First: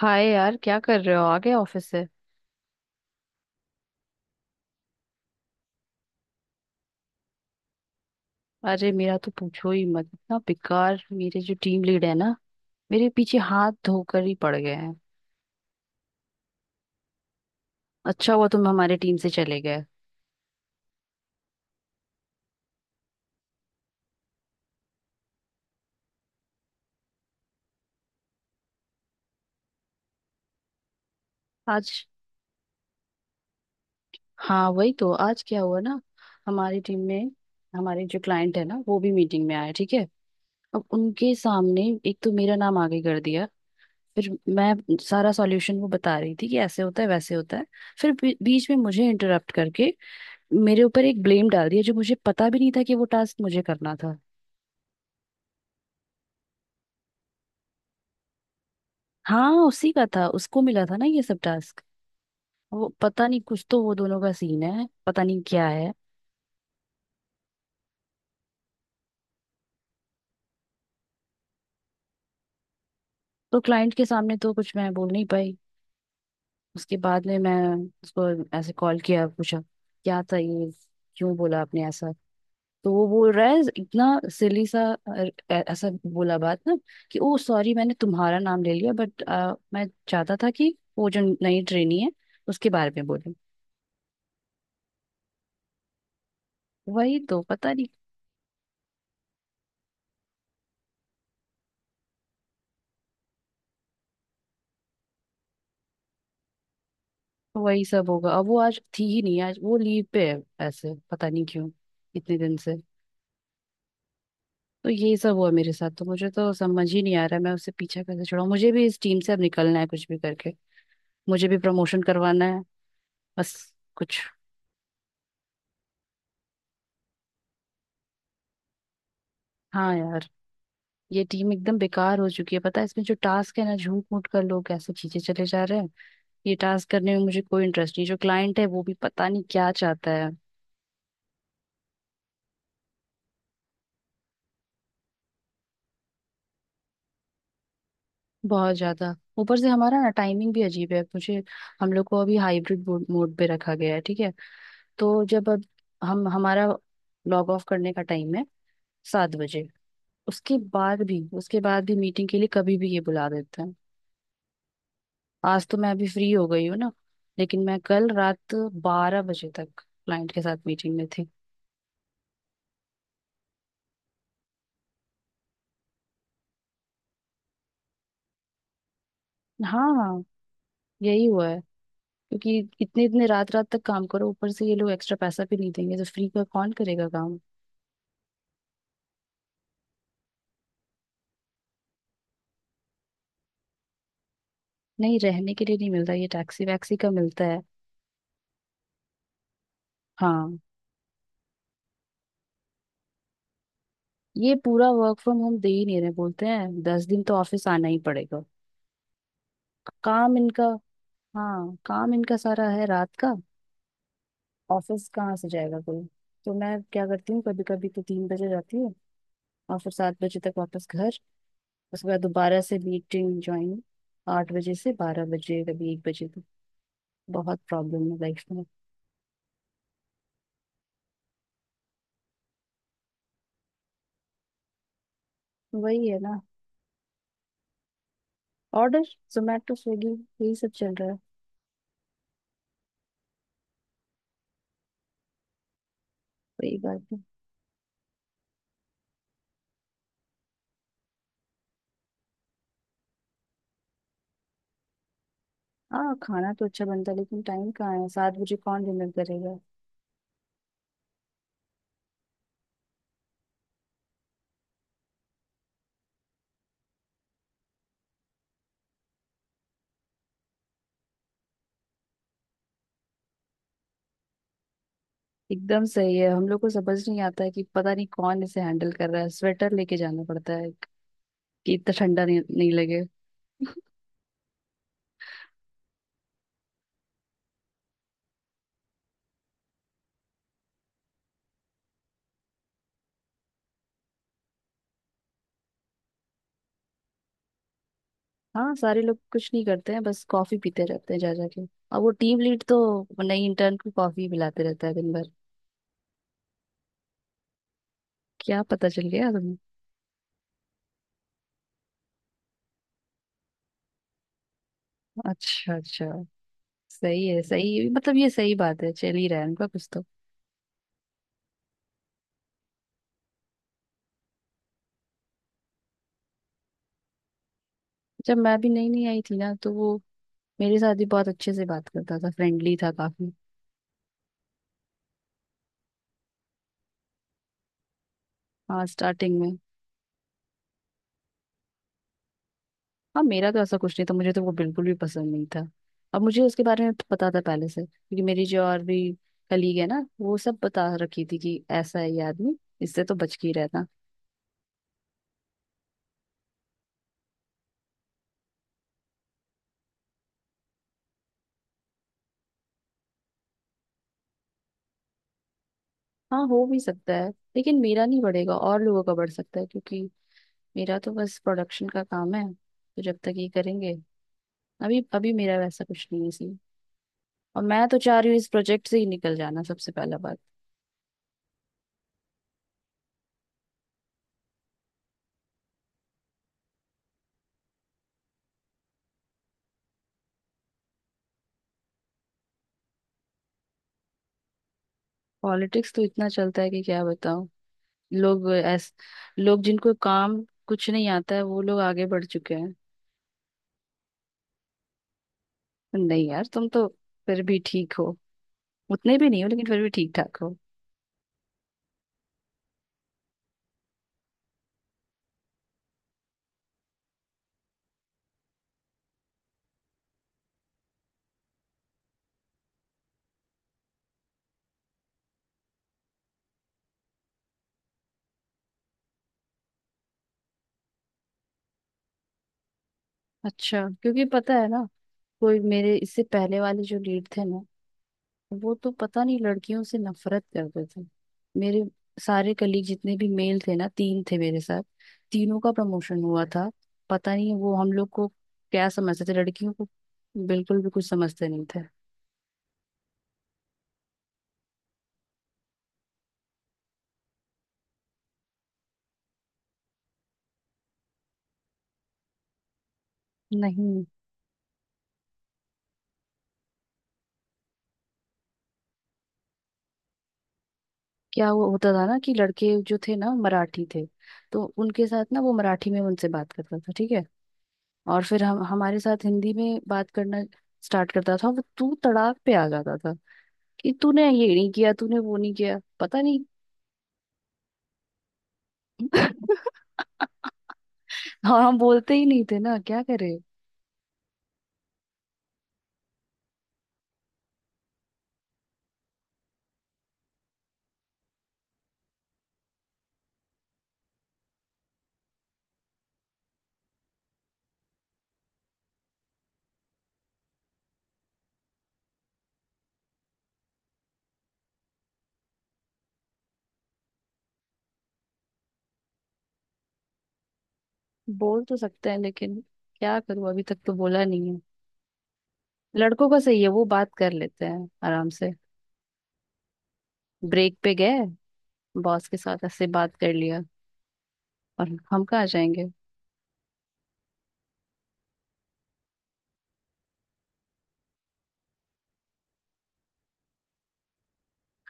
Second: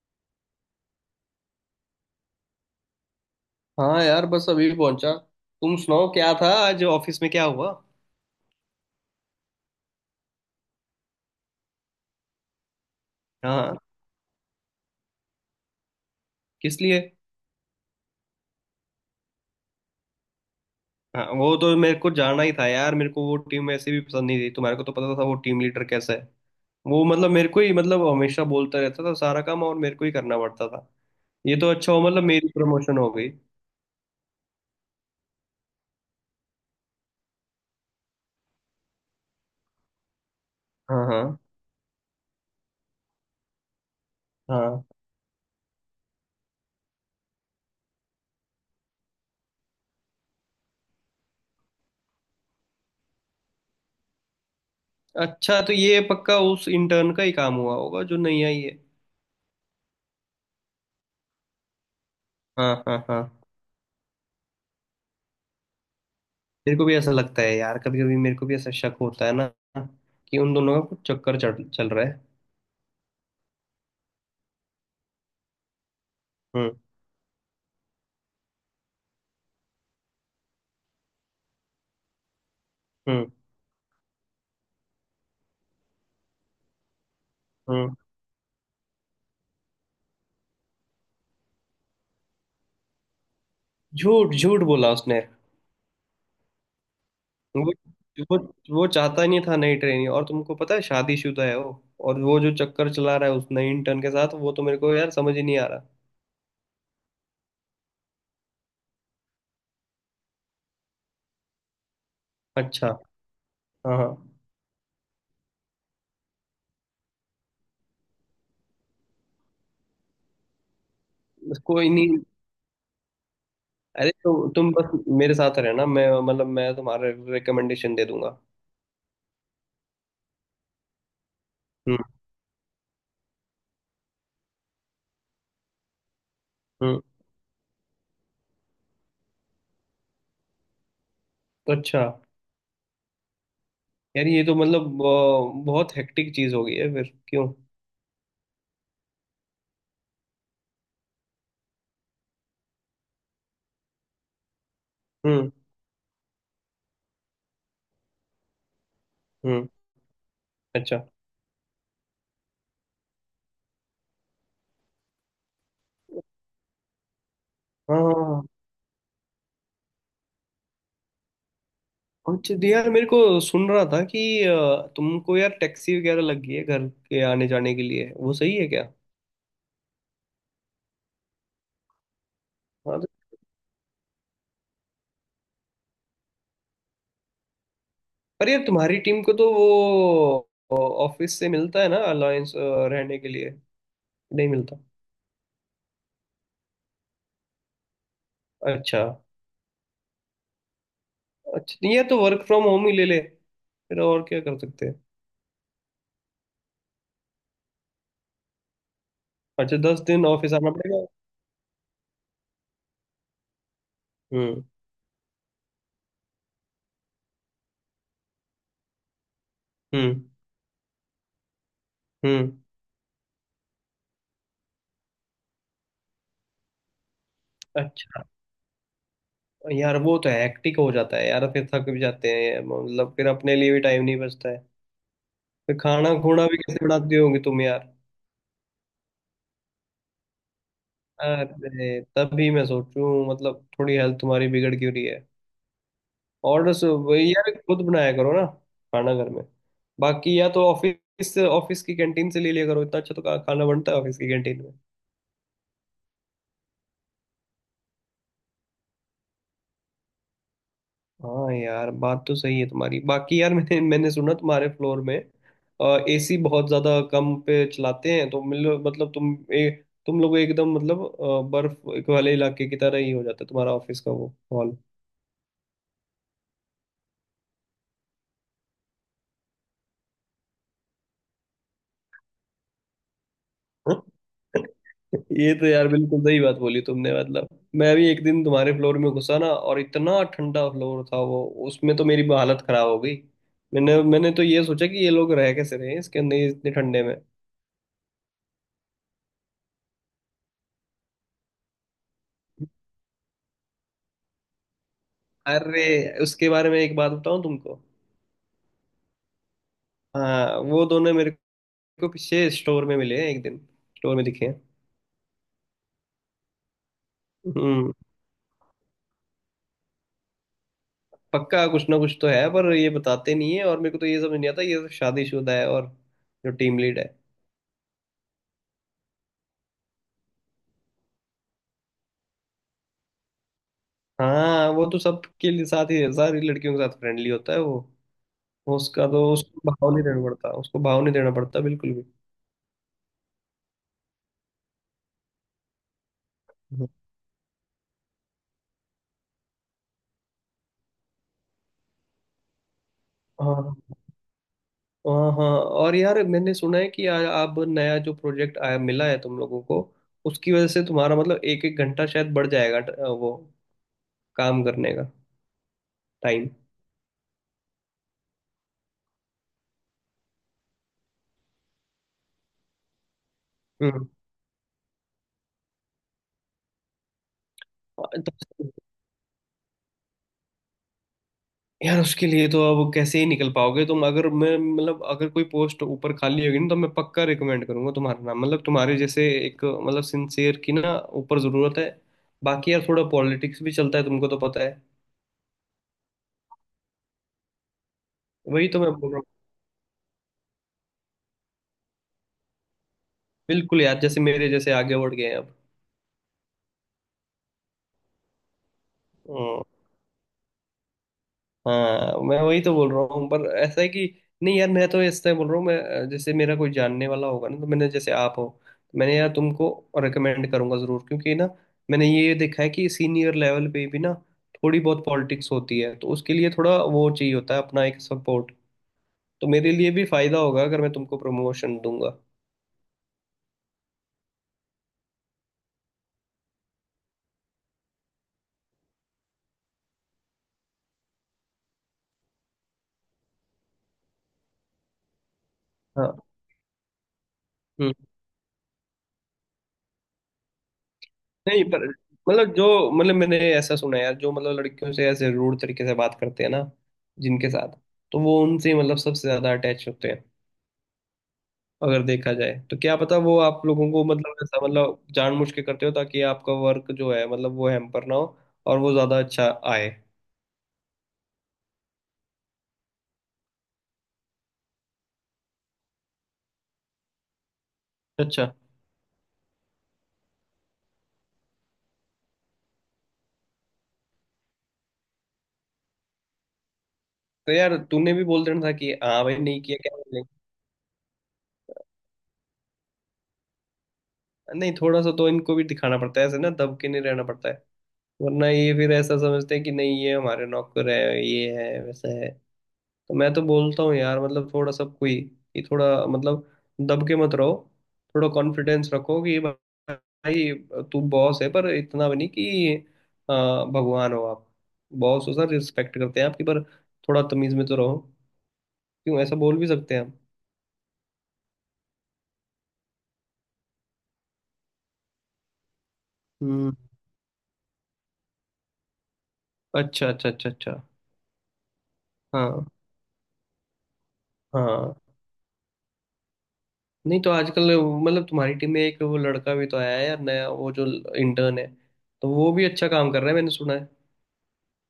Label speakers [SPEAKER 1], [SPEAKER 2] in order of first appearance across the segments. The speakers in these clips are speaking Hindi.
[SPEAKER 1] हाय यार क्या कर रहे हो आ गए ऑफिस से।
[SPEAKER 2] हाँ यार बस अभी पहुंचा। तुम सुनाओ क्या था आज ऑफिस में क्या हुआ।
[SPEAKER 1] अरे मेरा तो पूछो ही मत इतना बेकार। मेरे जो टीम लीड है ना मेरे पीछे हाथ
[SPEAKER 2] हाँ।
[SPEAKER 1] धोकर ही पड़ गए हैं।
[SPEAKER 2] किस लिए।
[SPEAKER 1] अच्छा हुआ तुम हमारे टीम से चले गए।
[SPEAKER 2] हाँ वो तो मेरे को जाना ही था यार। मेरे को वो टीम ऐसे भी पसंद नहीं थी। तुम्हारे को तो पता था वो टीम लीडर कैसा है। वो मतलब मेरे को ही मतलब हमेशा बोलता रहता था सारा काम और मेरे को ही करना पड़ता था। ये तो
[SPEAKER 1] आज।
[SPEAKER 2] अच्छा हो मतलब मेरी प्रमोशन हो गई।
[SPEAKER 1] हाँ वही तो आज क्या हुआ ना। हमारी टीम में हमारे जो क्लाइंट है ना वो भी मीटिंग में आया, ठीक है। अब
[SPEAKER 2] हाँ,
[SPEAKER 1] उनके
[SPEAKER 2] हाँ,
[SPEAKER 1] सामने एक तो मेरा नाम आगे कर दिया। फिर मैं
[SPEAKER 2] हाँ।
[SPEAKER 1] सारा सॉल्यूशन वो बता रही थी कि ऐसे होता है वैसे होता है। फिर बीच में मुझे इंटरप्ट करके मेरे ऊपर एक ब्लेम डाल दिया जो मुझे पता भी नहीं था कि वो टास्क मुझे करना था।
[SPEAKER 2] अच्छा तो ये पक्का उस इंटर्न का ही काम हुआ होगा जो नहीं आई है।
[SPEAKER 1] हाँ उसी का था, उसको मिला था ना ये सब टास्क।
[SPEAKER 2] हाँ,
[SPEAKER 1] वो
[SPEAKER 2] हाँ, हाँ।
[SPEAKER 1] पता नहीं, कुछ तो वो दोनों का सीन है, पता नहीं क्या है।
[SPEAKER 2] मेरे को भी ऐसा लगता है यार। कभी कभी मेरे को भी ऐसा शक होता है ना कि उन दोनों का कुछ चक्कर चढ़ चल रहा
[SPEAKER 1] तो क्लाइंट के सामने तो कुछ मैं बोल नहीं पाई।
[SPEAKER 2] है।
[SPEAKER 1] उसके बाद में मैं उसको ऐसे कॉल किया, पूछा क्या था ये, क्यों बोला आपने ऐसा। तो वो
[SPEAKER 2] हम्म।
[SPEAKER 1] बोल रहा है इतना सिली सा, अ, ऐसा बोला बात ना कि ओ सॉरी, मैंने
[SPEAKER 2] हम्म।
[SPEAKER 1] तुम्हारा नाम ले लिया, बट मैं चाहता था कि वो जो नई ट्रेनी है उसके बारे में बोले।
[SPEAKER 2] झूठ झूठ बोला उसने।
[SPEAKER 1] वही तो
[SPEAKER 2] वो
[SPEAKER 1] पता नहीं।
[SPEAKER 2] वो वो चाहता ही नहीं था नई ट्रेनिंग और तुमको पता है शादीशुदा है वो। और वो जो चक्कर चला रहा है उस नई इंटर्न के साथ वो तो मेरे को यार समझ ही नहीं आ रहा।
[SPEAKER 1] वही सब होगा। अब वो आज थी ही नहीं, आज वो लीव पे है। ऐसे पता नहीं क्यों, इतने दिन से।
[SPEAKER 2] अच्छा। हाँ, हाँ।
[SPEAKER 1] तो यही सब हुआ मेरे साथ, तो मुझे तो समझ ही नहीं आ रहा है, मैं उससे पीछा कैसे छुड़ाऊं। मुझे भी इस टीम से अब निकलना है, कुछ भी करके। मुझे भी
[SPEAKER 2] कोई
[SPEAKER 1] प्रमोशन
[SPEAKER 2] नहीं।
[SPEAKER 1] करवाना है। बस
[SPEAKER 2] अरे
[SPEAKER 1] कुछ।
[SPEAKER 2] तो, तुम बस मेरे साथ रहना। मैं मतलब मैं तुम्हारा रिकमेंडेशन दे दूंगा।
[SPEAKER 1] हाँ यार, ये टीम एकदम
[SPEAKER 2] हम्म।
[SPEAKER 1] बेकार हो चुकी है। पता है इसमें जो टास्क है ना, झूठ मूठ कर लोग कैसे खींचे चले जा रहे हैं। ये टास्क
[SPEAKER 2] हम्म।
[SPEAKER 1] करने में मुझे कोई इंटरेस्ट नहीं। जो क्लाइंट है वो भी पता नहीं क्या चाहता है।
[SPEAKER 2] तो अच्छा यार ये तो मतलब बहुत हेक्टिक चीज हो गई है। फिर क्यों।
[SPEAKER 1] बहुत ज्यादा। ऊपर से हमारा ना टाइमिंग भी अजीब है। मुझे हम लोग को अभी हाइब्रिड मोड पे रखा गया है, ठीक है। तो जब
[SPEAKER 2] हम्म।
[SPEAKER 1] अब हम हमारा लॉग ऑफ करने का टाइम है 7 बजे।
[SPEAKER 2] हम्म। अच्छा।
[SPEAKER 1] उसके बाद भी मीटिंग के लिए कभी भी ये बुला देते हैं। आज तो मैं अभी फ्री हो गई हूँ ना। लेकिन मैं
[SPEAKER 2] हाँ,
[SPEAKER 1] कल
[SPEAKER 2] हाँ, हाँ।
[SPEAKER 1] रात 12 बजे तक क्लाइंट के साथ मीटिंग में थी।
[SPEAKER 2] अच्छा तो यार मेरे को सुन रहा था कि तुमको यार टैक्सी वगैरह लग गई है घर के आने जाने के लिए। वो सही है क्या।
[SPEAKER 1] हाँ यही हुआ है। क्योंकि
[SPEAKER 2] हाँ।
[SPEAKER 1] इतने इतने रात रात तक काम करो, ऊपर से ये लोग एक्स्ट्रा पैसा भी नहीं देंगे, तो फ्री का कौन करेगा काम।
[SPEAKER 2] पर यार तुम्हारी टीम को तो वो ऑफिस से मिलता है ना अलायंस रहने के लिए। नहीं मिलता।
[SPEAKER 1] नहीं, रहने के लिए नहीं मिलता, ये टैक्सी वैक्सी का मिलता है।
[SPEAKER 2] अच्छा।
[SPEAKER 1] हाँ
[SPEAKER 2] अच्छा नहीं यार तो वर्क फ्रॉम होम ही ले ले फिर। और क्या
[SPEAKER 1] ये
[SPEAKER 2] कर सकते
[SPEAKER 1] पूरा
[SPEAKER 2] हैं।
[SPEAKER 1] वर्क फ्रॉम होम दे ही नहीं रहे, बोलते हैं 10 दिन तो ऑफिस आना ही पड़ेगा।
[SPEAKER 2] अच्छा दस दिन
[SPEAKER 1] काम
[SPEAKER 2] ऑफिस
[SPEAKER 1] इनका।
[SPEAKER 2] आना पड़ेगा।
[SPEAKER 1] हाँ काम इनका सारा है रात का।
[SPEAKER 2] हम्म।
[SPEAKER 1] ऑफिस कहाँ से जाएगा कोई। तो मैं क्या करती हूँ, कभी कभी तो 3 बजे जाती हूँ और फिर सात
[SPEAKER 2] हम्म।
[SPEAKER 1] बजे तक वापस घर। उसके बाद
[SPEAKER 2] हम्म।
[SPEAKER 1] दोबारा से मीटिंग ज्वाइन। 8 बजे से 12 बजे, कभी 1 बजे तक। बहुत प्रॉब्लम है
[SPEAKER 2] अच्छा
[SPEAKER 1] लाइफ में।
[SPEAKER 2] यार वो तो हेक्टिक हो जाता है यार। फिर थक भी जाते हैं मतलब। फिर अपने लिए भी टाइम नहीं बचता है। फिर
[SPEAKER 1] वही
[SPEAKER 2] खाना
[SPEAKER 1] है ना,
[SPEAKER 2] खूना भी कैसे बनाती होगी तुम यार।
[SPEAKER 1] ऑर्डर, जोमेटो स्विगी, यही सब चल रहा है।
[SPEAKER 2] अरे तभी मैं सोचूं मतलब थोड़ी हेल्थ तुम्हारी बिगड़ क्यों रही है।
[SPEAKER 1] वही
[SPEAKER 2] ऑर्डर्स
[SPEAKER 1] बात।
[SPEAKER 2] वही यार खुद बनाया करो ना खाना घर में। बाकी या तो ऑफिस से ऑफिस की कैंटीन से ले लिया करो। इतना अच्छा तो खाना बनता है ऑफिस की कैंटीन में।
[SPEAKER 1] हाँ खाना तो अच्छा बनता है, लेकिन टाइम कहाँ है। 7 बजे कौन डिनर करेगा।
[SPEAKER 2] हाँ यार बात तो सही है तुम्हारी। बाकी यार मैंने मैंने सुना तुम्हारे फ्लोर में एसी बहुत ज्यादा कम पे चलाते हैं। तो मिल मतलब तुम तुम लोग एकदम मतलब बर्फ वाले इलाके की तरह ही हो जाता है तुम्हारा ऑफिस का वो।
[SPEAKER 1] एकदम सही है, हम लोग को समझ नहीं आता है कि पता नहीं कौन इसे हैंडल कर रहा है। स्वेटर लेके जाना पड़ता है कि इतना ठंडा नहीं, नहीं लगे।
[SPEAKER 2] ये तो यार बिल्कुल सही बात बोली तुमने मतलब। मैं भी एक दिन तुम्हारे फ्लोर में घुसा ना और इतना ठंडा फ्लोर था वो उसमें तो मेरी हालत खराब हो गई। मैंने मैंने तो ये सोचा कि ये लोग रह कैसे रहे हैं इसके अंदर ये इतने ठंडे में।
[SPEAKER 1] हाँ सारे लोग कुछ नहीं करते हैं, बस कॉफी पीते रहते हैं जा जाके। और वो टीम लीड तो नई इंटर्न को कॉफी पिलाते रहता है दिन भर।
[SPEAKER 2] अरे उसके बारे में एक बात बताऊं तुमको।
[SPEAKER 1] क्या पता चल गया तुम्हें?
[SPEAKER 2] हाँ वो दोनों मेरे को पीछे स्टोर में मिले हैं एक दिन। स्टोर में दिखे हैं।
[SPEAKER 1] अच्छा अच्छा। सही है। सही
[SPEAKER 2] हम्म।
[SPEAKER 1] मतलब ये सही बात है, चल ही रहा है उनका कुछ तो।
[SPEAKER 2] पक्का कुछ ना कुछ तो है पर ये बताते नहीं है। और मेरे को तो ये समझ नहीं आता ये तो शादीशुदा है और जो टीम लीड है।
[SPEAKER 1] जब मैं भी नई नई आई थी ना, तो वो मेरे साथ भी बहुत अच्छे से बात करता था, फ्रेंडली था काफी।
[SPEAKER 2] हाँ वो तो सबके लिए साथ ही सारी लड़कियों के साथ फ्रेंडली होता है वो। वो
[SPEAKER 1] हाँ
[SPEAKER 2] उसका तो
[SPEAKER 1] स्टार्टिंग में।
[SPEAKER 2] उसको भाव नहीं देना पड़ता, उसको भाव नहीं देना पड़ता बिल्कुल भी।
[SPEAKER 1] हाँ मेरा तो ऐसा कुछ नहीं था, मुझे तो वो बिल्कुल भी पसंद नहीं था। अब मुझे उसके बारे
[SPEAKER 2] हम्म।
[SPEAKER 1] में पता था पहले से, क्योंकि मेरी जो और भी कलीग है ना, वो सब बता रखी थी कि ऐसा है ये आदमी, इससे तो बच के ही
[SPEAKER 2] हाँ,
[SPEAKER 1] रहना।
[SPEAKER 2] हाँ, हाँ और यार मैंने सुना है कि अब नया जो प्रोजेक्ट आया मिला है तुम लोगों को। उसकी वजह से तुम्हारा मतलब एक एक घंटा शायद बढ़ जाएगा वो काम करने का
[SPEAKER 1] हाँ
[SPEAKER 2] टाइम।
[SPEAKER 1] हो भी सकता है, लेकिन मेरा नहीं बढ़ेगा, और लोगों का बढ़ सकता है, क्योंकि मेरा तो बस प्रोडक्शन का काम है। तो जब तक ये करेंगे
[SPEAKER 2] हम्म।
[SPEAKER 1] अभी अभी, मेरा वैसा कुछ नहीं है सीन। और मैं तो चाह रही हूँ इस प्रोजेक्ट से ही निकल जाना सबसे पहला बात।
[SPEAKER 2] यार उसके लिए तो अब कैसे ही निकल पाओगे तुम। अगर मैं मतलब अगर कोई पोस्ट ऊपर खाली होगी ना तो मैं पक्का रिकमेंड करूंगा तुम्हारा नाम। मतलब तुम्हारे जैसे एक मतलब सिंसियर की ना ऊपर जरूरत है। बाकी यार थोड़ा पॉलिटिक्स भी चलता है तुमको तो पता है।
[SPEAKER 1] पॉलिटिक्स तो इतना चलता है कि क्या बताऊँ। लोग
[SPEAKER 2] वही तो मैं
[SPEAKER 1] ऐस
[SPEAKER 2] बोल रहा हूँ।
[SPEAKER 1] लोग जिनको काम कुछ नहीं आता है वो लोग आगे बढ़ चुके हैं।
[SPEAKER 2] बिल्कुल यार जैसे मेरे जैसे आगे बढ़ गए हैं।
[SPEAKER 1] नहीं यार, तुम तो फिर भी ठीक हो। उतने भी नहीं हो, लेकिन
[SPEAKER 2] अब
[SPEAKER 1] फिर भी ठीक ठाक हो।
[SPEAKER 2] हाँ मैं वही तो बोल रहा हूँ पर ऐसा है कि नहीं यार, मैं तो इस तरह बोल रहा हूँ। मैं जैसे मेरा कोई जानने वाला होगा ना तो मैंने, जैसे आप हो, तो मैंने यार तुमको रिकमेंड करूंगा जरूर। क्योंकि ना मैंने ये देखा है कि सीनियर लेवल पे भी ना थोड़ी बहुत पॉलिटिक्स होती है। तो उसके लिए थोड़ा वो चाहिए होता है, अपना एक सपोर्ट। तो मेरे लिए भी फायदा होगा अगर मैं तुमको प्रमोशन दूंगा।
[SPEAKER 1] अच्छा क्योंकि पता है ना, कोई मेरे इससे पहले वाले जो लीड थे ना, वो तो पता नहीं लड़कियों से नफरत करते थे। मेरे सारे कलीग जितने भी मेल थे ना, तीन थे मेरे साथ, तीनों का
[SPEAKER 2] हाँ।
[SPEAKER 1] प्रमोशन हुआ था। पता नहीं वो हम
[SPEAKER 2] हम्म।
[SPEAKER 1] लोग को क्या समझते थे, लड़कियों को बिल्कुल भी कुछ समझते
[SPEAKER 2] नहीं
[SPEAKER 1] नहीं थे।
[SPEAKER 2] पर मतलब जो मतलब मैंने ऐसा सुना है यार, जो मतलब लड़कियों से ऐसे रूड तरीके से बात करते हैं ना जिनके साथ, तो वो उनसे मतलब सबसे ज्यादा अटैच होते हैं अगर देखा जाए। तो क्या पता वो आप लोगों को
[SPEAKER 1] नहीं।
[SPEAKER 2] मतलब ऐसा मतलब जानबूझ के करते हो ताकि आपका वर्क जो है मतलब वो हैम्पर ना हो और वो ज्यादा अच्छा आए।
[SPEAKER 1] क्या वो होता था ना कि लड़के जो थे ना मराठी थे, तो उनके साथ ना वो मराठी में उनसे बात करता था, ठीक है। और फिर
[SPEAKER 2] अच्छा
[SPEAKER 1] हम हमारे साथ हिंदी में बात करना स्टार्ट करता था। वो तू तड़ाक पे आ जाता था कि तूने ये नहीं किया, तूने वो नहीं किया, पता नहीं।
[SPEAKER 2] तो यार, तूने भी बोल देना था कि हाँ भाई नहीं किया, क्या बोलेंगे।
[SPEAKER 1] हाँ हम बोलते ही नहीं थे ना, क्या करे।
[SPEAKER 2] नहीं थोड़ा सा तो इनको भी दिखाना पड़ता है। ऐसे ना दब के नहीं रहना पड़ता है। वरना ये फिर ऐसा समझते हैं कि नहीं ये हमारे नौकर है, ये है वैसा है। तो मैं तो बोलता हूँ यार मतलब थोड़ा सबको ही कि थोड़ा मतलब दब के मत रहो। थोड़ा कॉन्फिडेंस रखो कि भाई तू बॉस है पर इतना भी नहीं कि अ, भगवान हो आप। बॉस हो सर, रिस्पेक्ट करते हैं आपकी पर थोड़ा तमीज में तो रहो। क्यों ऐसा बोल भी सकते हैं हम।
[SPEAKER 1] बोल तो सकते हैं लेकिन क्या करूं, अभी तक तो बोला नहीं है। लड़कों का सही है,
[SPEAKER 2] हम्म।
[SPEAKER 1] वो बात कर लेते हैं आराम से,
[SPEAKER 2] अच्छा, अच्छा, अच्छा,
[SPEAKER 1] ब्रेक
[SPEAKER 2] अच्छा।
[SPEAKER 1] पे गए, बॉस के साथ
[SPEAKER 2] हाँ,
[SPEAKER 1] ऐसे बात कर लिया। और
[SPEAKER 2] हाँ।
[SPEAKER 1] हम कहाँ जाएंगे।
[SPEAKER 2] नहीं तो आजकल मतलब तुम्हारी टीम में एक वो लड़का भी तो आया है यार, नया, वो जो इंटर्न है। तो वो भी अच्छा काम कर रहा है मैंने सुना है।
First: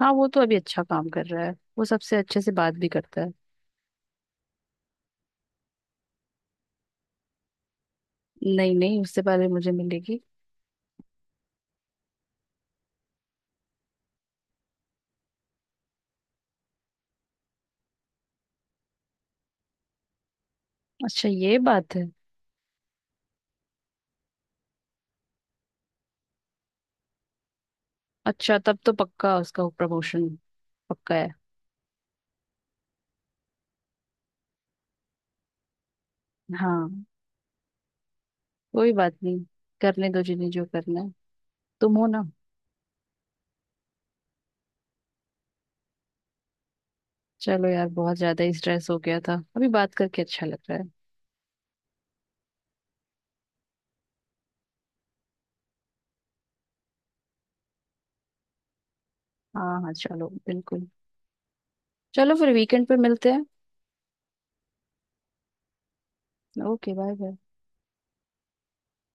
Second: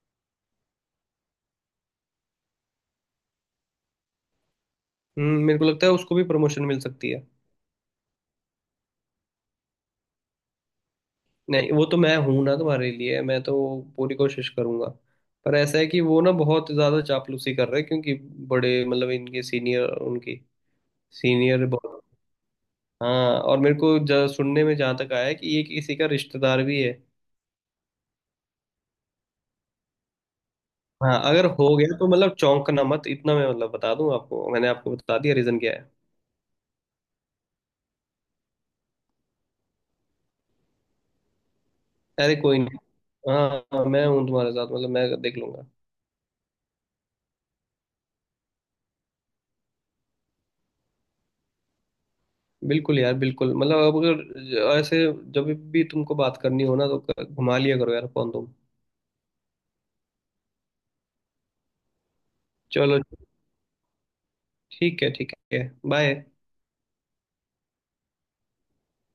[SPEAKER 1] हाँ वो तो अभी अच्छा काम कर रहा है, वो सबसे अच्छे से बात भी करता है।
[SPEAKER 2] मेरे को लगता है उसको भी प्रमोशन मिल सकती है।
[SPEAKER 1] नहीं नहीं, उससे पहले मुझे मिलेगी।
[SPEAKER 2] नहीं, वो तो मैं हूं ना तुम्हारे लिए। मैं तो पूरी कोशिश करूंगा। पर ऐसा है कि वो ना बहुत ज्यादा चापलूसी कर रहे हैं क्योंकि बड़े मतलब इनके सीनियर उनकी
[SPEAKER 1] अच्छा ये
[SPEAKER 2] सीनियर
[SPEAKER 1] बात है।
[SPEAKER 2] बहुत। हाँ और मेरे को सुनने में जहाँ तक आया है कि ये किसी का रिश्तेदार भी है।
[SPEAKER 1] अच्छा तब तो पक्का उसका प्रमोशन
[SPEAKER 2] हाँ
[SPEAKER 1] पक्का है।
[SPEAKER 2] अगर हो गया तो मतलब चौंकना मत इतना। मैं मतलब बता दूं आपको, मैंने आपको बता दिया रीजन क्या है।
[SPEAKER 1] हाँ कोई बात नहीं, करने दो जिन्हें जो करना है। तुम हो ना।
[SPEAKER 2] अरे कोई नहीं। हाँ। हाँ, मैं हूँ तुम्हारे साथ, मतलब मैं देख लूंगा।
[SPEAKER 1] चलो यार, बहुत ज्यादा ही स्ट्रेस हो गया था, अभी बात करके अच्छा लग रहा है।
[SPEAKER 2] बिल्कुल यार बिल्कुल मतलब, अब अगर ऐसे जब भी तुमको बात करनी हो ना तो घुमा लिया करो यार फोन तुम।
[SPEAKER 1] हाँ हाँ चलो बिल्कुल। चलो फिर वीकेंड पे
[SPEAKER 2] चलो।
[SPEAKER 1] मिलते हैं।
[SPEAKER 2] ठीक है, ठीक है। बाय।
[SPEAKER 1] Okay bye bye.